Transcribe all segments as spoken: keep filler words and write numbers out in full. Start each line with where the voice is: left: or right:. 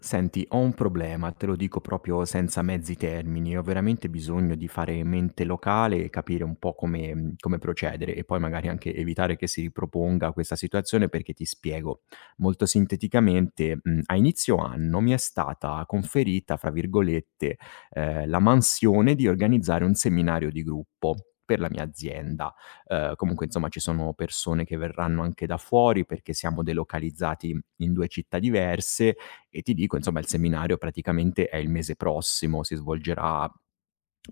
left: Senti, ho un problema, te lo dico proprio senza mezzi termini, ho veramente bisogno di fare mente locale e capire un po' come, mhmm, come procedere e poi magari anche evitare che si riproponga questa situazione perché ti spiego. Molto sinteticamente, mhmm, a inizio anno mi è stata conferita, fra virgolette, ehm, la mansione di organizzare un seminario di gruppo per la mia azienda. Ehm, comunque insomma ci sono persone che verranno anche da fuori perché siamo delocalizzati in due città diverse e ti dico, insomma, il seminario praticamente è il mese prossimo, si svolgerà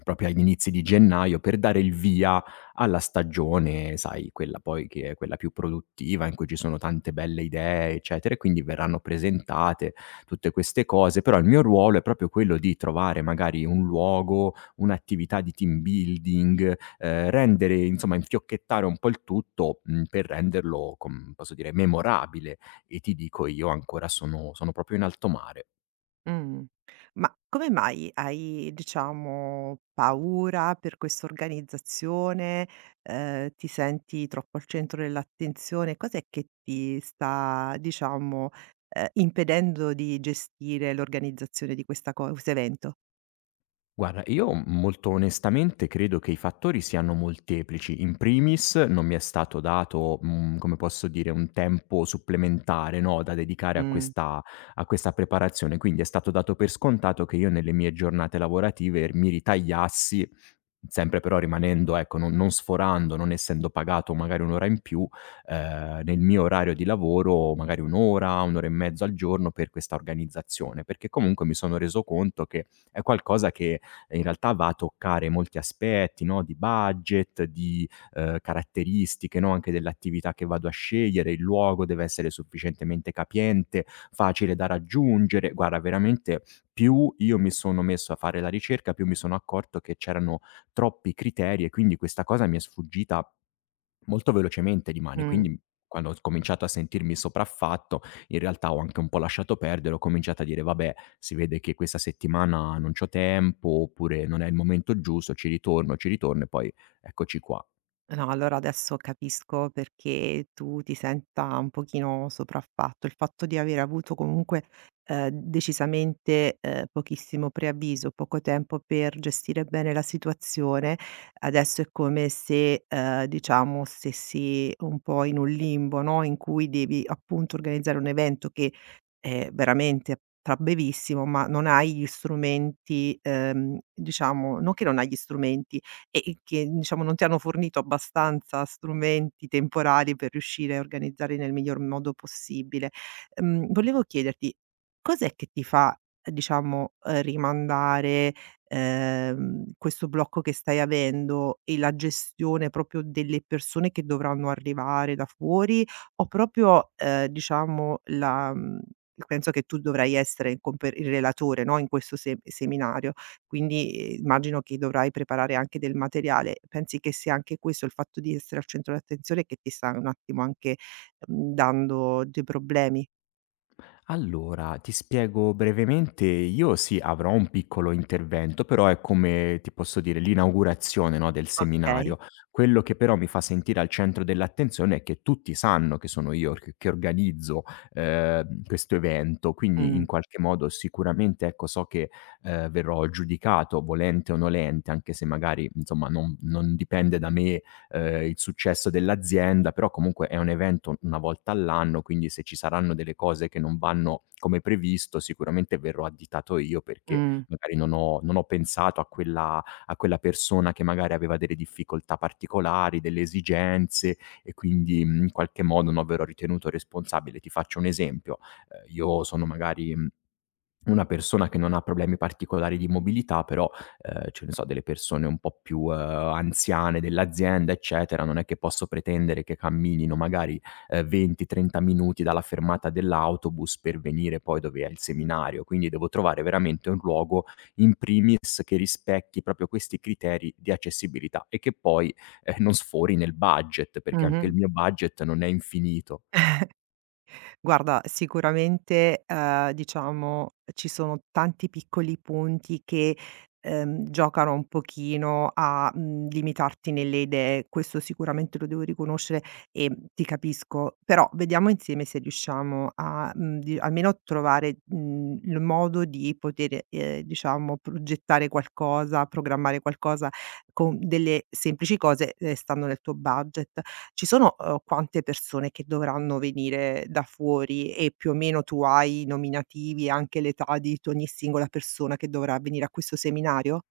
left: proprio agli inizi di gennaio per dare il via alla stagione, sai, quella poi che è quella più produttiva, in cui ci sono tante belle idee, eccetera, e quindi verranno presentate tutte queste cose, però il mio ruolo è proprio quello di trovare magari un luogo, un'attività di team building, ehm, rendere insomma, infiocchettare un po' il tutto, mhmm, per renderlo com posso dire, memorabile. E ti dico io ancora sono sono proprio in alto mare.
right: Mh. Ma come mai hai, diciamo, paura per questa organizzazione? Ehm, ti senti troppo al centro dell'attenzione? Cos'è che ti sta, diciamo, ehm, impedendo di gestire l'organizzazione di questa co questo evento?
left: Guarda, io molto onestamente credo che i fattori siano molteplici. In primis non mi è stato dato, mhmm, come posso dire, un tempo supplementare, no, da dedicare a
right: Mh,
left: questa a questa preparazione, quindi è stato dato per scontato che io nelle mie giornate lavorative mi ritagliassi, sempre però rimanendo ecco, non non sforando, non essendo pagato magari un' ora in più, ehm, nel mio orario di lavoro magari un' ora, un' ora e mezzo al giorno per questa organizzazione, perché comunque mi sono reso conto che è qualcosa che in realtà va a toccare molti aspetti, no, di budget, di, ehm, caratteristiche, no, anche dell'attività che vado a scegliere, il luogo deve essere sufficientemente capiente, facile da raggiungere. Guarda, veramente più io mi sono messo a fare la ricerca, più mi sono accorto che c'erano troppi criteri e quindi questa cosa mi è sfuggita molto velocemente di mano e
right: mh.
left: quindi quando ho cominciato a sentirmi sopraffatto in realtà ho anche un po' lasciato perdere, ho cominciato a dire: "Vabbè, si vede che questa settimana non c'ho tempo", oppure "Non è il momento giusto", ci ritorno, ci ritorno e poi eccoci qua.
right: No, allora adesso capisco perché tu ti senta un pochino sopraffatto. Il fatto di aver avuto comunque, ehm, decisamente, ehm, pochissimo preavviso, poco tempo per gestire bene la situazione, adesso è come se, ehm, diciamo stessi un po' in un limbo, no, in cui devi appunto organizzare un evento che Ehm, veramente tra brevissimo, ma non hai gli strumenti, ehm, diciamo non che non hai gli strumenti, e e che diciamo non ti hanno fornito abbastanza strumenti temporali per riuscire a organizzare nel miglior modo possibile. Mhmm, volevo chiederti, cos'è che ti fa, eh, diciamo, ehm, rimandare, ehm, questo blocco che stai avendo e la gestione proprio delle persone che dovranno arrivare da fuori o proprio, ehm, diciamo la mhmm. Penso che tu dovrai essere il compe il relatore, no, in questo se seminario, quindi eh, immagino che dovrai preparare anche del materiale. Pensi che sia anche questo, il fatto di essere al centro dell'attenzione, che ti sta un attimo anche, mhmm, dando dei problemi?
left: Allora, ti spiego brevemente, io sì avrò un piccolo intervento, però è come, ti posso dire, l'inaugurazione, no, del seminario.
right: Okay.
left: Quello che però mi fa sentire al centro dell'attenzione è che tutti sanno che sono io che che organizzo, ehm, questo evento, quindi in
right: Mh.
left: qualche modo sicuramente, ecco, so che, ehm, verrò giudicato, volente o nolente, anche se magari, insomma, non non dipende da me ehm, il successo dell'azienda, però comunque è un evento una volta all'anno, quindi se ci saranno delle cose che non vanno come previsto, sicuramente verrò additato io perché
right: Mh.
left: magari non ho non ho pensato a quella a quella persona che magari aveva delle difficoltà particolari, delle esigenze e quindi, mhmm, in qualche modo non verrò ritenuto responsabile. Ti faccio un esempio: ehm, io sono magari, mhmm una persona che non ha problemi particolari di mobilità, però, ehm, ce ne so, delle persone un po' più, ehm, anziane dell'azienda, eccetera, non è che posso pretendere che camminino magari, ehm, venti, trenta minuti dalla fermata dell'autobus per venire poi dove è il seminario. Quindi devo trovare veramente un luogo, in primis, che rispecchi proprio questi criteri di accessibilità e che poi, ehm, non sfori nel budget, perché anche il
right: Mh-mh.
left: mio budget non è infinito.
right: Guarda, sicuramente, ehm, diciamo, ci sono tanti piccoli punti che, ehm, giocano un pochino a, mhmm, limitarti nelle idee. Questo sicuramente lo devo riconoscere e ti capisco, però vediamo insieme se riusciamo a, mhmm, di almeno trovare, mhmm, il modo di poter, ehm, diciamo, progettare qualcosa, programmare qualcosa con delle semplici cose, ehm, stando nel tuo budget. Ci sono, uhm, quante persone che dovranno venire da fuori e più o meno tu hai i nominativi e anche l'età di t ogni singola persona che dovrà venire a questo seminario?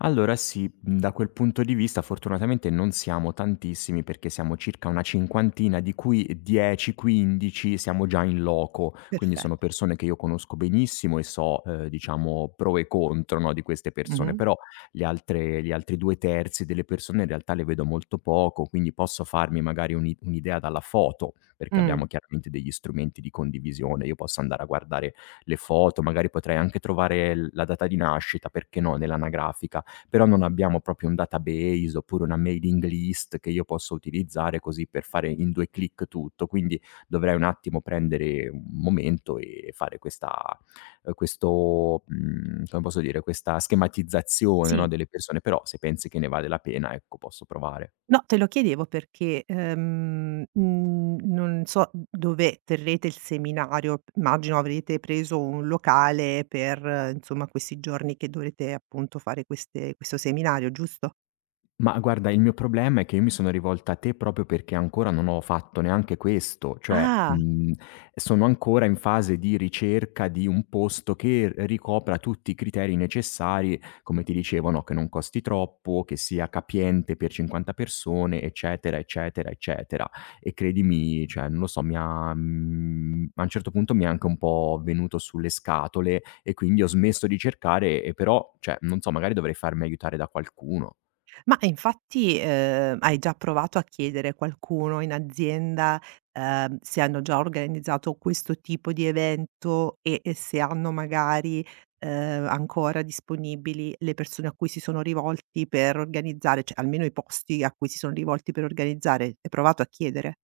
left: Allora sì, mhmm, da quel punto di vista fortunatamente non siamo tantissimi, perché siamo circa una cinquantina, di cui dieci, quindici siamo già in loco, quindi sono
right: Perfetto.
left: persone che io conosco benissimo e so, ehm, diciamo pro e contro, no, di queste persone.
right: Mh-mh.
left: Però le altre gli altri due terzi delle persone in realtà le vedo molto poco, quindi posso farmi magari un'i un'idea dalla foto, perché
right: Mh.
left: abbiamo chiaramente degli strumenti di condivisione, io posso andare a guardare le foto, magari potrei anche trovare l la data di nascita, perché no, nell'anagrafica però non abbiamo proprio un database oppure una mailing list che io posso utilizzare così per fare in due clic tutto. Quindi dovrei un attimo prendere un momento e fare questa ehm, questo mhmm, come posso dire, questa schematizzazione,
right: Sì.
left: no, delle persone, però se pensi che ne vale la pena, ecco, posso provare.
right: No, te lo chiedevo perché, ehm, mhmm, non so d dove terrete il seminario, immagino avrete preso un locale per, eh, insomma, questi giorni che dovrete appunto fare queste questo seminario, giusto?
left: Ma guarda, il mio problema è che io mi sono rivolta a te proprio perché ancora non ho fatto neanche questo, cioè,
right: Ah.
left: mhmm, sono ancora in fase di ricerca di un posto che ricopra tutti i criteri necessari, come ti dicevo, no, che non costi troppo, che sia capiente per cinquanta persone, eccetera, eccetera, eccetera. E credimi, cioè, non lo so, mi ha mhmm, a un certo punto mi è anche un po' venuto sulle scatole e quindi ho smesso di cercare e però, cioè, non so, magari dovrei farmi aiutare da qualcuno.
right: Ma infatti, ehm, hai già provato a chiedere a qualcuno in azienda, ehm, se hanno già organizzato questo tipo di evento e e se hanno magari, ehm, ancora disponibili le persone a cui si sono rivolti per organizzare, cioè almeno i posti a cui si sono rivolti per organizzare? Hai provato a chiedere?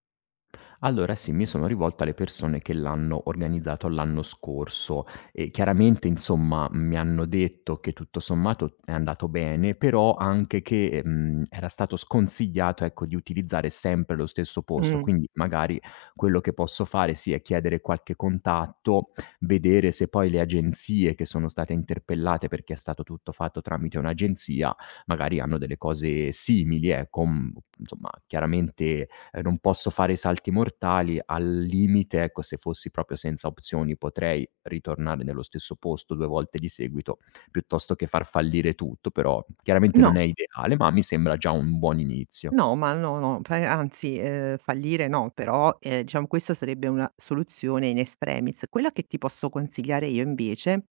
left: Allora sì, mi sono rivolto alle persone che l'hanno organizzato l'anno scorso e chiaramente insomma mi hanno detto che tutto sommato è andato bene, però anche che, mhmm, era stato sconsigliato, ecco, di utilizzare sempre lo stesso posto.
right: Mh.
left: Quindi magari quello che posso fare sì è chiedere qualche contatto, vedere se poi le agenzie che sono state interpellate, perché è stato tutto fatto tramite un'agenzia, magari hanno delle cose simili, ecco, mhmm, insomma chiaramente ehm, non posso fare salti mortali, al limite, ecco, se fossi proprio senza opzioni potrei ritornare nello stesso posto due volte di seguito, piuttosto che far fallire tutto, però chiaramente non
right: No.
left: è ideale, ma mi sembra già un buon inizio.
right: No, ma no, no, fai anzi, ehm, fallire no, però, ehm, diciamo questa sarebbe una soluzione in extremis. Quella che ti posso consigliare io invece,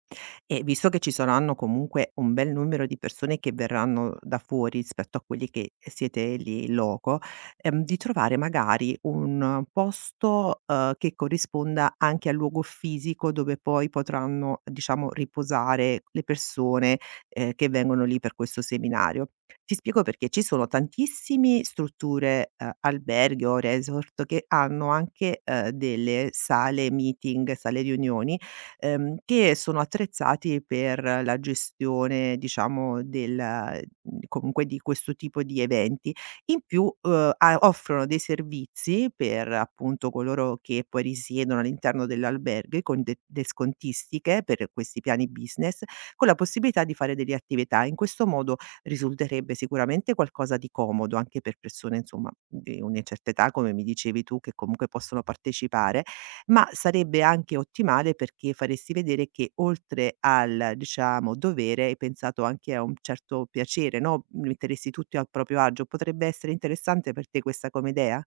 right: e visto che ci saranno comunque un bel numero di persone che verranno da fuori rispetto a quelli che siete lì in loco, ehm, di trovare magari un posto, uhm, che corrisponda anche al luogo fisico dove poi potranno, diciamo, riposare le persone, ehm, che vengono lì per questo seminario. Ti spiego perché ci sono tantissime strutture, ehm, alberghi o resort che hanno anche, ehm, delle sale meeting, sale riunioni, ehm, che sono attrezzati per la gestione diciamo del mhmm, comunque di questo tipo di eventi. In più, uhm, a offrono dei servizi per appunto coloro che poi risiedono all'interno dell'alberghe con de de scontistiche per questi piani business, con la possibilità di fare delle attività. In questo modo risulterebbe sicuramente qualcosa di comodo anche per persone, insomma, di una certa età, come mi dicevi tu, che comunque possono partecipare, ma sarebbe anche ottimale perché faresti vedere che oltre al, diciamo, dovere hai pensato anche a un certo piacere, no, metteresti tutti al proprio agio. Potrebbe essere interessante per te questa come idea?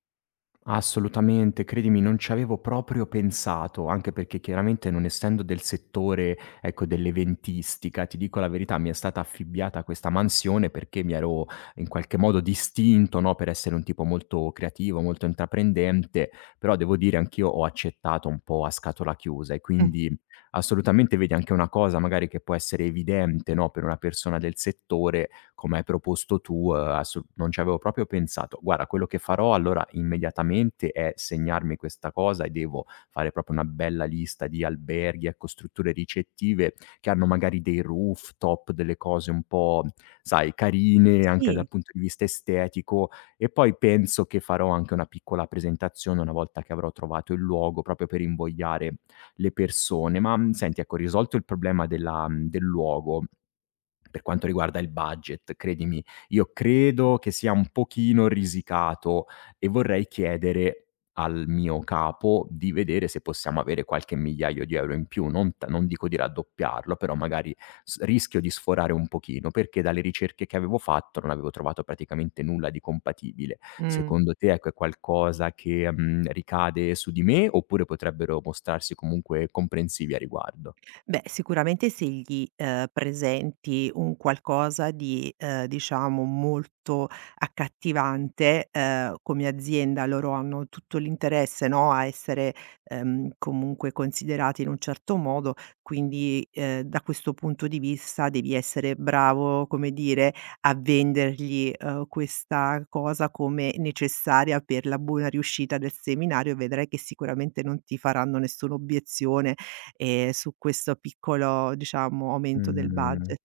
left: Assolutamente, credimi, non ci avevo proprio pensato, anche perché chiaramente non essendo del settore, ecco, dell'eventistica, ti dico la verità, mi è stata affibbiata questa mansione perché mi ero in qualche modo distinto, no, per essere un tipo molto creativo, molto intraprendente, però devo dire anch'io ho accettato un po' a scatola chiusa e
right: Mh.
left: quindi assolutamente vedi anche una cosa magari che può essere evidente, no, per una persona del settore, come hai proposto tu, uhm, assu non ci avevo proprio pensato. Guarda, quello che farò allora immediatamente è segnarmi questa cosa e devo fare proprio una bella lista di alberghi, ecco, strutture ricettive che hanno magari dei rooftop, delle cose un po', sai, carine anche dal
right: Sì.
left: punto di vista estetico e poi penso che farò anche una piccola presentazione una volta che avrò trovato il luogo, proprio per invogliare le persone. Ma, mhmm, senti, ecco, risolto il problema della mhmm, del luogo, per quanto riguarda il budget, credimi, io credo che sia un pochino risicato e vorrei chiedere al mio capo di vedere se possiamo avere qualche migliaio di euro in più, non t non dico di raddoppiarlo, però magari s rischio di sforare un pochino, perché dalle ricerche che avevo fatto non avevo trovato praticamente nulla di compatibile.
right: Mh.
left: Secondo te, ecco, è qualcosa che, mhmm, ricade su di me, oppure potrebbero mostrarsi comunque comprensivi a riguardo?
right: Beh, sicuramente se gli, ehm, presenti un qualcosa di, ehm, diciamo molto accattivante, ehm, come azienda loro hanno tutto l'interesse, no, a essere, ehm, comunque considerati in un certo modo, quindi, ehm, da questo punto di vista devi essere bravo, come dire, a vendergli, ehm, questa cosa come necessaria per la buona riuscita del seminario e vedrai che sicuramente non ti faranno nessuna obiezione ehm, su questo piccolo, diciamo, aumento del
left: Mh.
right: budget.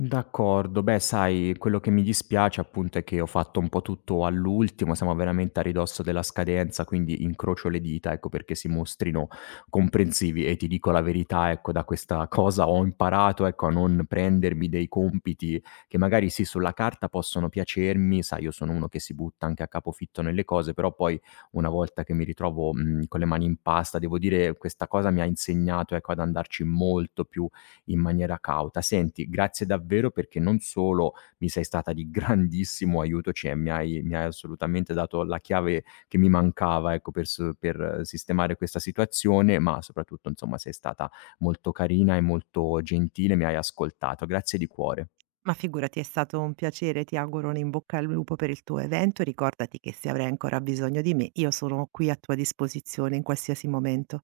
left: D'accordo. Beh, sai, quello che mi dispiace appunto è che ho fatto un po' tutto all'ultimo, siamo veramente a ridosso della scadenza, quindi incrocio le dita, ecco, perché si mostrino comprensivi e ti dico la verità, ecco, da questa cosa ho imparato, ecco, a non prendermi dei compiti che magari sì, sulla carta possono piacermi, sai, io sono uno che si butta anche a capofitto nelle cose, però poi una volta che mi ritrovo mh, con le mani in pasta, devo dire, questa cosa mi ha insegnato, ecco, ad andarci molto più in maniera cauta. Senti, grazie davvero perché non solo mi sei stata di grandissimo aiuto, cioè mi hai mi hai assolutamente dato la chiave che mi mancava, ecco, per s per sistemare questa situazione, ma soprattutto, insomma, sei stata molto carina e molto gentile, mi hai ascoltato. Grazie di cuore.
right: Ma figurati, è stato un piacere, ti auguro un in bocca al lupo per il tuo evento e ricordati che se avrai ancora bisogno di me, io sono qui a tua disposizione in qualsiasi momento.